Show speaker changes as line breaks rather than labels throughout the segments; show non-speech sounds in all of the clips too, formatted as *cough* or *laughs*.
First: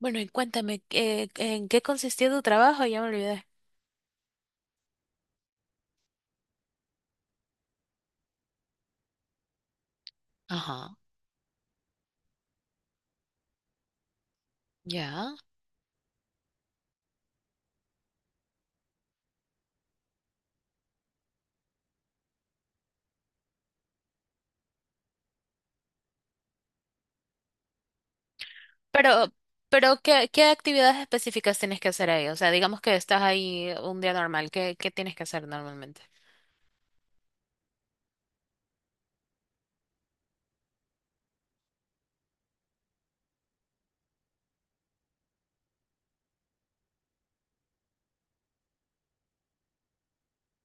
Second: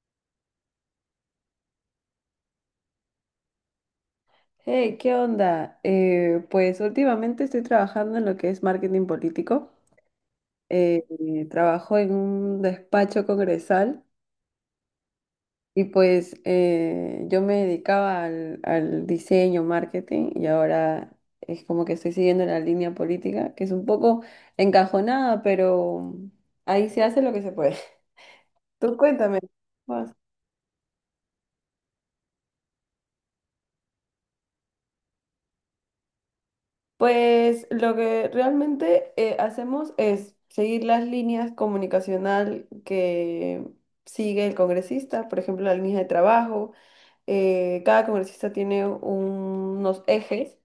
Bueno, y cuéntame, en qué consistía tu trabajo? Ya me olvidé.
Hey, ¿qué onda? Pues últimamente estoy trabajando en lo que es marketing político.
Ajá,
Trabajo en un despacho congresal
ya.
y pues yo me dedicaba al diseño, marketing y ahora es como que estoy siguiendo la línea política, que es un poco encajonada, pero ahí se hace lo que se puede. *laughs* Tú
Pero,
cuéntame.
pero ¿qué actividades específicas tienes que hacer ahí? O sea, digamos que estás ahí un día normal, ¿qué tienes que hacer normalmente?
Pues lo que realmente hacemos es seguir las líneas comunicacional que sigue el congresista, por ejemplo, la línea de trabajo. Cada congresista tiene unos ejes.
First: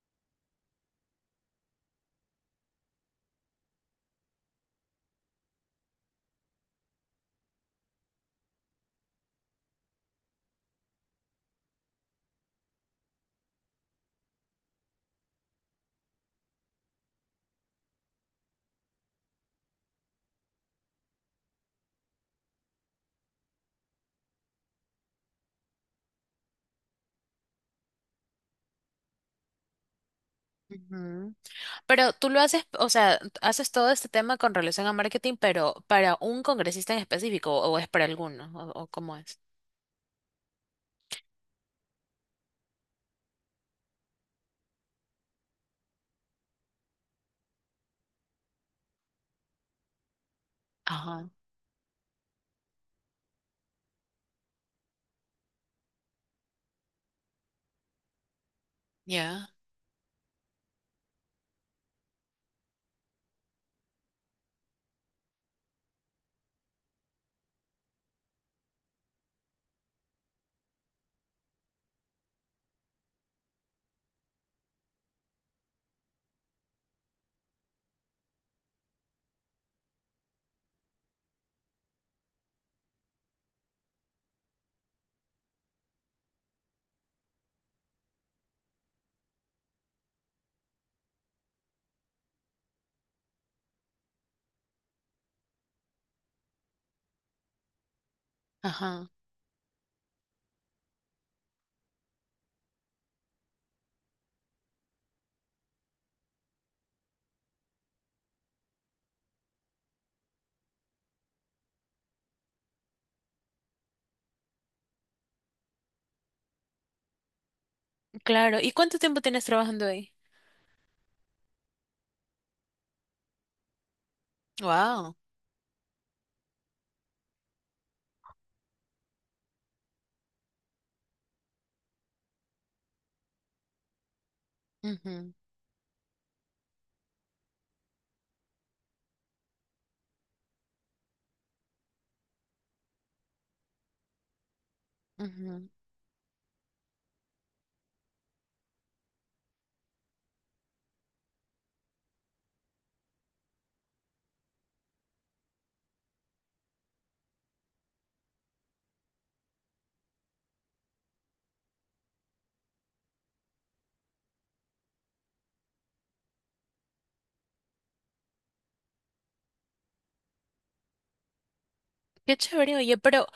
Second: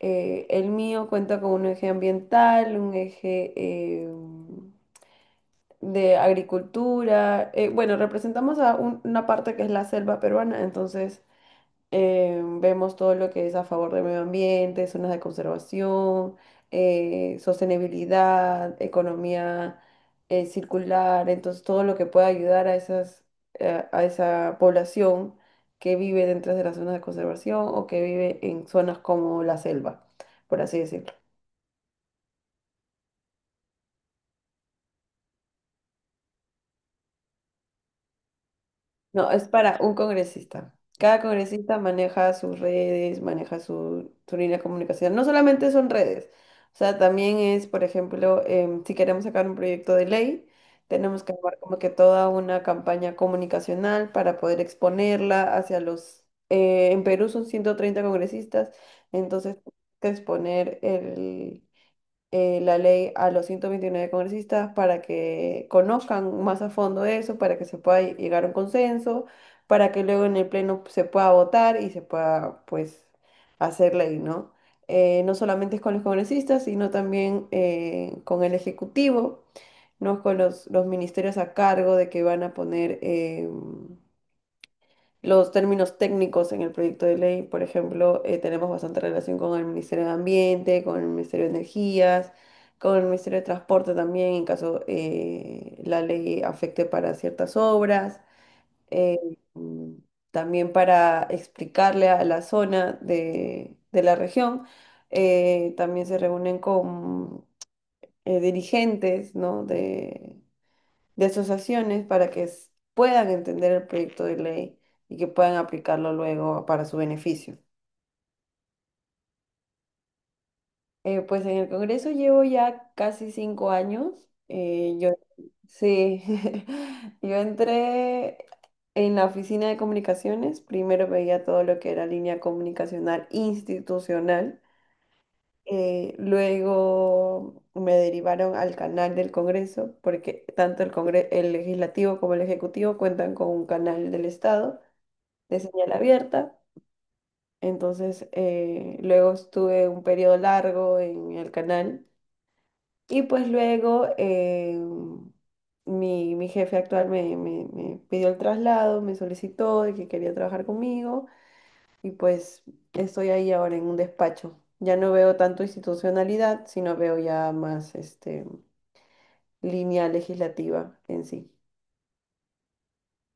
El mío cuenta con un eje ambiental, un eje de agricultura. Bueno, representamos a una parte que es la selva peruana, entonces vemos todo lo que es a favor del medio ambiente, zonas de conservación, sostenibilidad, economía circular, entonces todo lo que pueda ayudar a a esa población que vive dentro de las zonas de conservación o que vive en zonas como la selva, por así decirlo.
Ujú. Pero tú lo haces, o sea, haces todo este tema con relación a marketing, pero para un congresista en específico, o es para alguno, o cómo
No,
es.
es para un congresista. Cada congresista maneja sus redes, maneja su línea de comunicación. No solamente son redes, o sea, también es, por ejemplo, si queremos sacar un proyecto de ley, tenemos
Ajá,
que armar como que toda una campaña comunicacional para poder exponerla en Perú son 130 congresistas,
ya.
entonces que exponer la ley a los 129 congresistas para que conozcan más a fondo eso, para que se pueda llegar a un consenso, para que luego en el pleno se pueda votar y se pueda, pues, hacer ley, ¿no? No solamente es con los congresistas, sino también con el Ejecutivo, ¿no? Es con los ministerios a cargo de que van a los términos técnicos en el proyecto de ley, por ejemplo, tenemos bastante relación con el Ministerio de Ambiente, con el Ministerio de Energías, con el Ministerio de Transporte también, en caso la ley afecte para ciertas obras.
Ajá.
eh, mm, También para explicarle a la zona de la región. También se reúnen con dirigentes, ¿no?, de asociaciones para que puedan entender el proyecto de ley y que puedan aplicarlo luego para su beneficio.
Claro, ¿y cuánto tiempo tienes trabajando ahí?
Pues en el Congreso llevo ya casi 5 años. eh, yo,
Wow.
sí, *laughs* yo entré en la oficina de comunicaciones. Primero veía todo lo que era línea comunicacional institucional. Luego me derivaron al canal del Congreso, porque tanto el Legislativo como el Ejecutivo cuentan con un canal del Estado de señal abierta. Entonces, luego estuve un periodo largo en el canal. Y pues luego mi jefe actual me pidió el traslado, me solicitó de que quería trabajar conmigo. Y pues estoy ahí ahora en un despacho. Ya no veo tanto institucionalidad, sino veo ya más este, línea legislativa en sí.
Qué chévere, oye, pero,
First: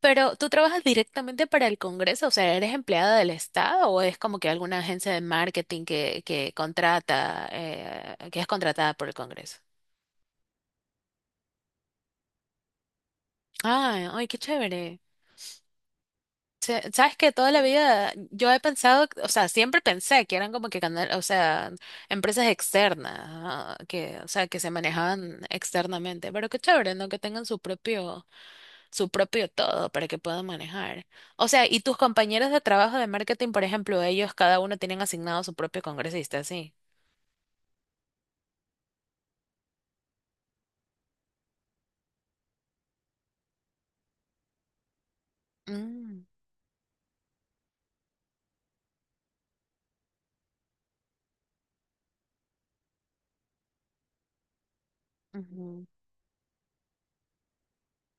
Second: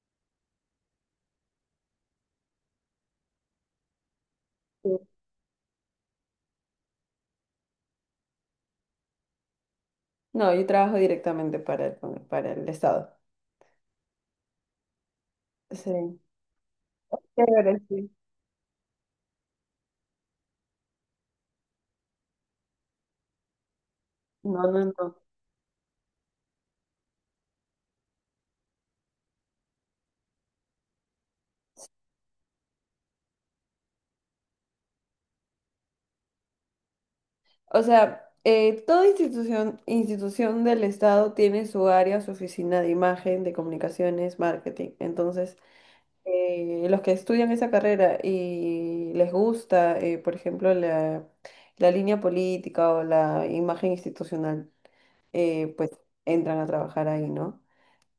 pero ¿tú trabajas directamente para el Congreso? O sea, ¿eres empleada del Estado o es como que alguna
Sí.
agencia de marketing que contrata, que es contratada por el Congreso?
No, yo trabajo directamente para el Estado.
Ay, ay, qué chévere.
Sí.
Sabes que toda la
Chévere, sí.
vida yo he pensado, o sea, siempre pensé que eran como que canal, o sea, empresas externas, ah, que, o sea, que se
No, no, no.
manejaban externamente, pero qué chévere, ¿no? Que tengan su propio todo para que pueda manejar. O sea, y tus compañeros de trabajo de marketing, por ejemplo, ellos cada uno tienen asignado su propio congresista, sí.
O sea, toda institución del Estado tiene su área, su oficina de imagen, de comunicaciones, marketing. Entonces,
Mm,
los que estudian esa carrera y les gusta, por ejemplo, la línea política o la imagen institucional,
ujú.
pues entran a trabajar ahí, ¿no?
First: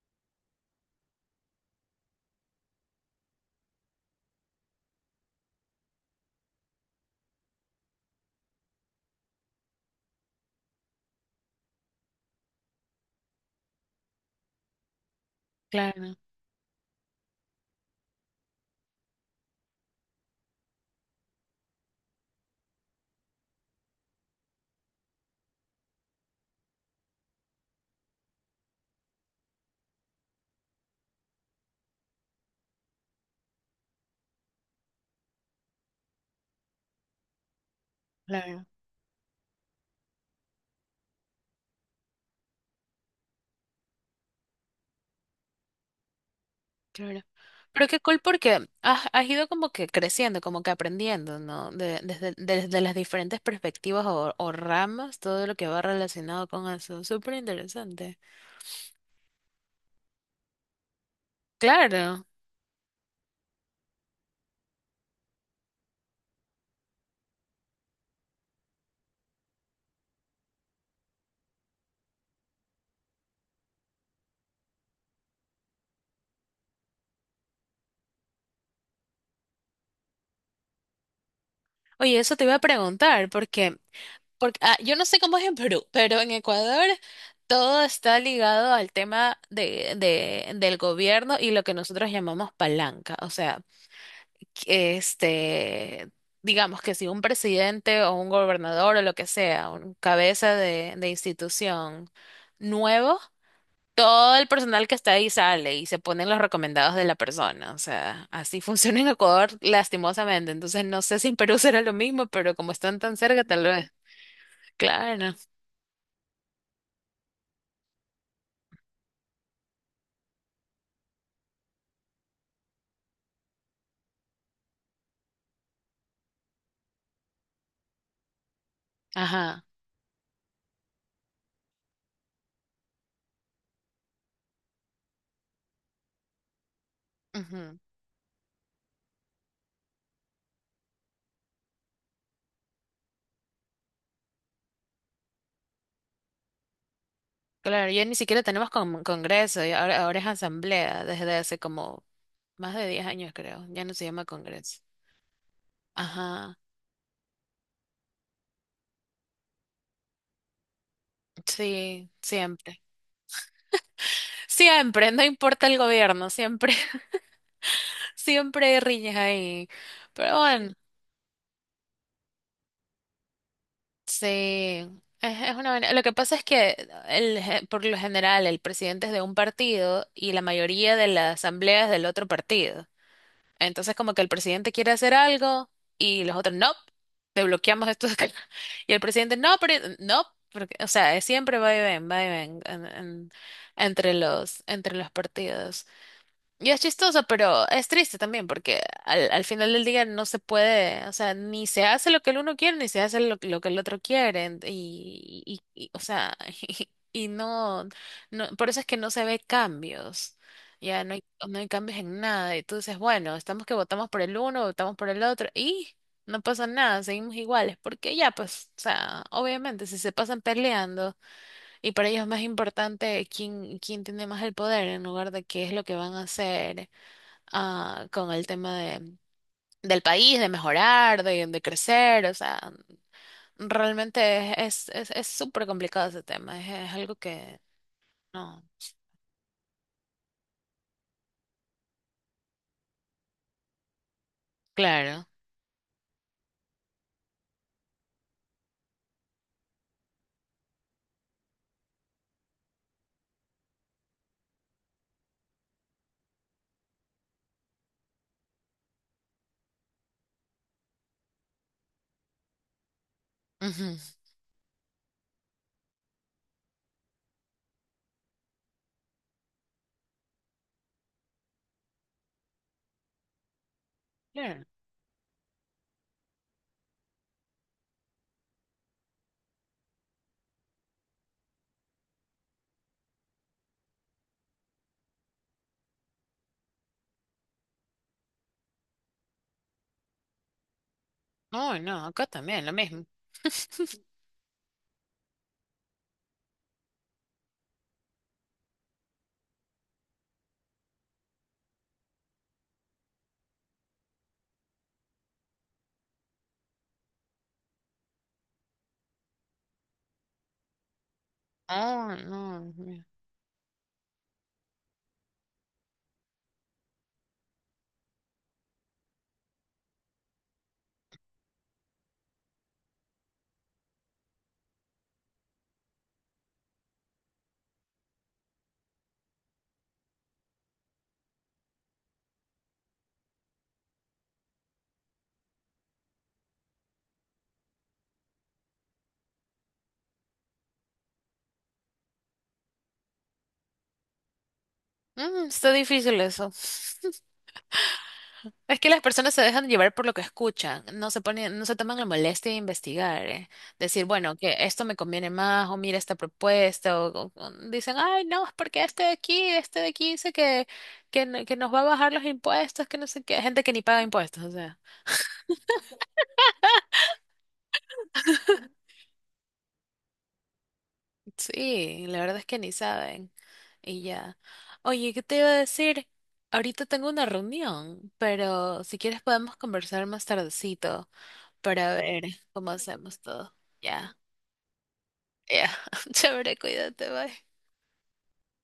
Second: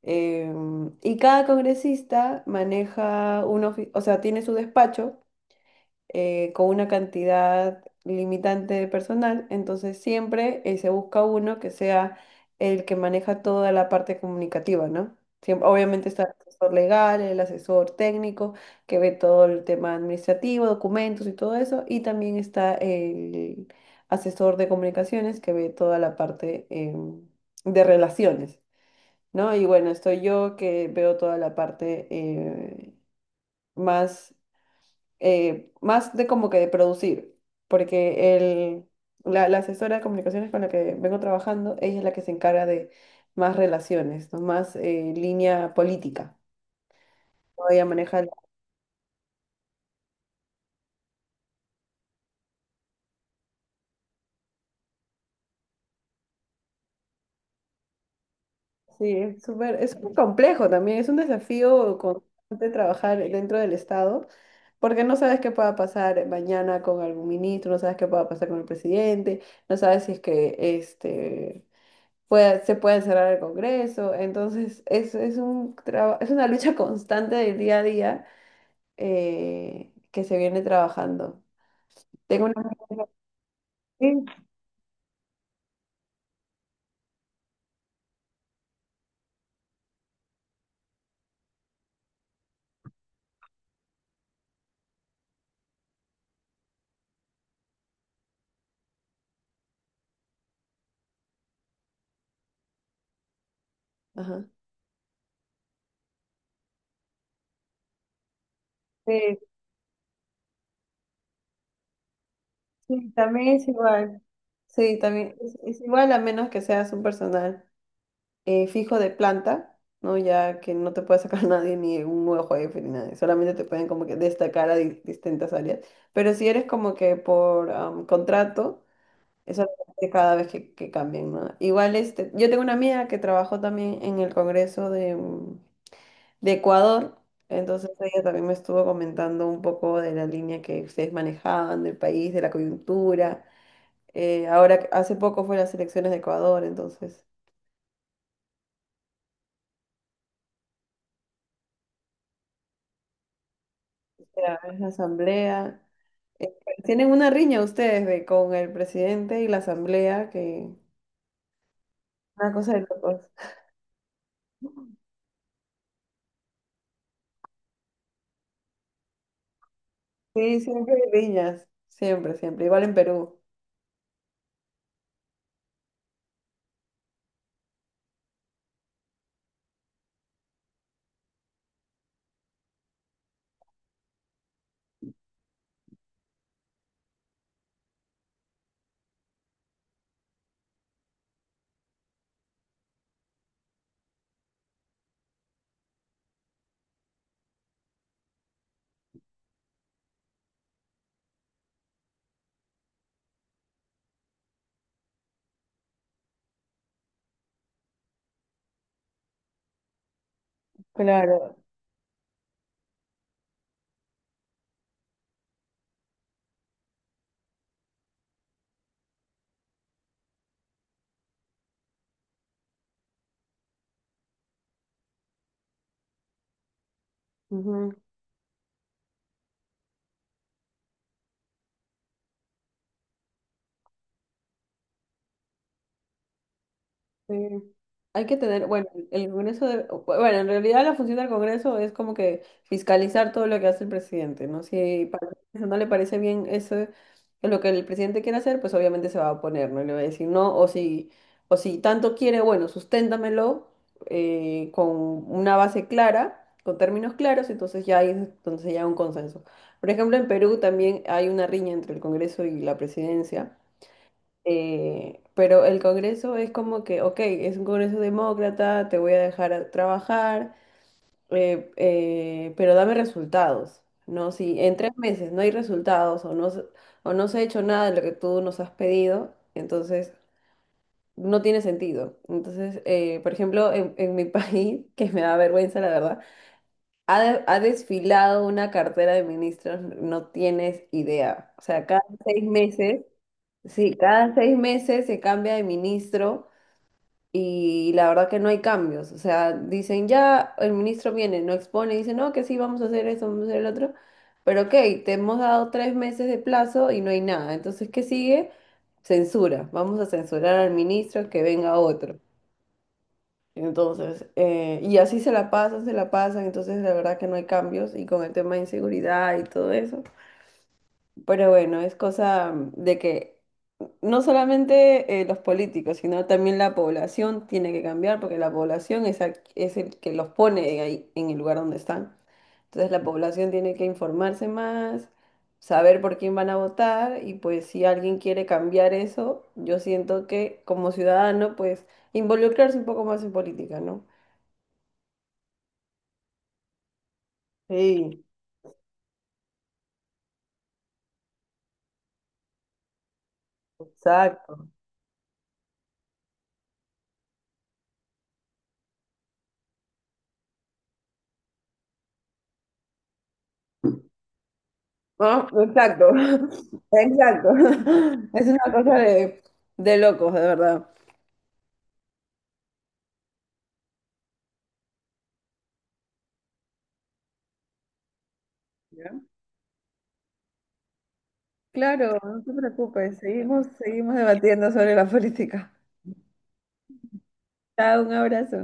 Y cada congresista maneja o sea, tiene su despacho con una cantidad limitante de personal, entonces siempre se busca uno que sea el que maneja toda la parte comunicativa, ¿no? Obviamente
Claro,
está el asesor legal, el asesor técnico, que ve todo el tema administrativo, documentos y todo eso, y también está el asesor de comunicaciones, que ve toda la parte de relaciones, ¿no? Y bueno, estoy yo que veo toda la parte más más de como que de producir, porque
claro,
la asesora de comunicaciones con la que vengo trabajando, ella es la que se encarga de más relaciones, ¿no? Más línea política.
claro.
¿No? Ella
Pero qué cool
maneja, el-
porque has ido como que creciendo, como que aprendiendo, ¿no? Desde, desde las diferentes perspectivas o ramas, todo lo que va relacionado con eso. Súper interesante.
Sí, es súper complejo también, es un desafío
Claro.
constante trabajar dentro del Estado. Porque no sabes qué pueda pasar mañana con algún ministro, no sabes qué pueda pasar con el presidente, no sabes si es que este, se puede cerrar el Congreso. Entonces, es es una lucha *laughs* constante del día a día que se viene trabajando.
Oye, eso
Tengo
te
una.
iba a preguntar, porque
Sí,
porque, ah, yo no sé cómo es en Perú, pero en Ecuador todo está ligado al tema de, del gobierno y lo que nosotros llamamos palanca. O sea, que, este, digamos que si un presidente o un gobernador o lo que sea, un cabeza de institución nuevo, todo
ajá.
el personal que está ahí sale y se ponen los recomendados de la persona. O sea, así *laughs* funciona en
Sí,
Ecuador lastimosamente. Entonces no sé si en Perú será lo mismo, pero como están
sí,
tan cerca,
también
tal
es
vez.
igual. Sí,
Claro.
también es igual a menos que seas un personal fijo de planta, ¿no? Ya que no te puede sacar *laughs* nadie ni un nuevo jefe ni nada, solamente te pueden como que destacar a distintas áreas. Pero si eres como que por contrato,
Ajá.
eso lo que cada vez que cambien, ¿no? Igual, este, yo tengo una amiga que trabajó también en el Congreso de Ecuador,
Ujú.
entonces ella también me estuvo comentando un poco de la línea que ustedes manejaban, del país, de la coyuntura. Ahora, hace poco fue las elecciones de Ecuador, entonces,
Claro, ya ni siquiera tenemos congreso, ya ahora, ahora es asamblea desde hace como más de 10 años, creo. Ya no se llama
era
congreso.
la asamblea. Eh,
Ajá.
Tienen una riña ustedes con el presidente y la asamblea, que
Sí,
una cosa
siempre.
de locos. *laughs*
Siempre, no importa el gobierno, siempre, *laughs* siempre hay riñas ahí. Pero
Sí,
bueno,
siempre hay riñas, siempre, siempre, igual en Perú.
sí. Es una, vaina. Lo que pasa es que el, por lo general el presidente es de un partido y la mayoría de las asambleas del otro partido. Entonces, como que el presidente quiere hacer algo y los otros, no, te bloqueamos esto de acá". *laughs* Y el presidente, no, pero no, porque, o sea, es siempre va y ven entre los partidos. Y es chistoso, pero es triste también, porque al, al final del día no se puede, o sea, ni se hace lo que el uno quiere, ni se hace lo que el otro quiere, o sea, *laughs* y, no, no, por eso es que no se ve cambios, ya no hay, no
Claro.
hay cambios en nada, y tú dices, bueno, estamos que votamos por el uno, votamos por el otro, y no pasa nada, seguimos iguales, porque ya, pues, o sea, obviamente, si se pasan peleando, y para ellos es más importante quién, quién tiene más el poder en lugar de qué es lo que van a hacer
Ujú.
ah, con el tema de, del país, de mejorar, de crecer. O sea, realmente es súper complicado ese tema. Es algo
Sí.
que
Hay que
no.
tener, bueno, en realidad la función del Congreso es como que fiscalizar todo lo que hace el presidente, ¿no? Si
Claro.
para el Congreso no le parece bien lo que el presidente quiere hacer, pues obviamente se va a oponer, ¿no? Y le va a decir no, o si tanto quiere, bueno, susténtamelo con una base clara, con términos claros, entonces ya hay un consenso. Por ejemplo, en Perú también hay una riña entre el Congreso y la presidencia.
Ujú,
Pero el Congreso es como que, ok, es un Congreso demócrata, te voy a dejar a trabajar, pero dame resultados, ¿no? Si
claro.
en 3 meses no hay resultados o no, o no se ha hecho nada de lo que tú nos has pedido, entonces no tiene sentido. Entonces, por ejemplo, en mi *laughs* país, que me da vergüenza, la verdad, ha desfilado una cartera de ministros, no tienes idea. O
No,
sea, cada
no, acá
seis
también, lo
meses...
mismo.
Sí,
*laughs*
cada 6 meses se cambia de ministro y la verdad que no hay cambios. O sea, dicen ya, el ministro viene, no expone, dice no, que sí, vamos a hacer esto, vamos a hacer el otro. Pero ok, te hemos dado 3 meses de plazo y no hay nada. Entonces, ¿qué sigue? Censura. Vamos a censurar al ministro que venga
Oh,
otro.
no. Dios mío.
Entonces, y así se la pasan, se la pasan. Entonces, la verdad que no hay cambios y con el tema de inseguridad y todo eso. Pero bueno, es cosa de que no solamente los políticos, sino también la población tiene que cambiar porque la población es el que los pone ahí en el lugar donde están. Entonces la población tiene que informarse más, saber por quién van a votar y pues si alguien quiere cambiar eso, yo siento que como ciudadano pues involucrarse un poco más en política, ¿no?
Mm, está difícil eso.
Sí,
Es que las personas se dejan llevar por lo que escuchan, no se ponen, no se toman la molestia de investigar, eh. Decir, bueno, que
exacto.
esto me conviene más, o mira esta propuesta, o dicen, ay, no, es porque este de aquí dice que, que nos va a bajar los impuestos, que no sé qué, gente que ni paga impuestos, o sea,
Ah, exacto, *laughs* exacto. *laughs* Es una cosa de locos, de verdad.
sí, la verdad es que ni saben, y ya. Oye, ¿qué te iba a decir? Ahorita tengo una reunión, pero si quieres podemos conversar más tardecito para
Claro,
ver
no te
cómo
preocupes,
hacemos todo.
seguimos
Ya.
debatiendo sobre la
Ya,
política.
*laughs* chévere, cuídate, bye.
Chao, un abrazo.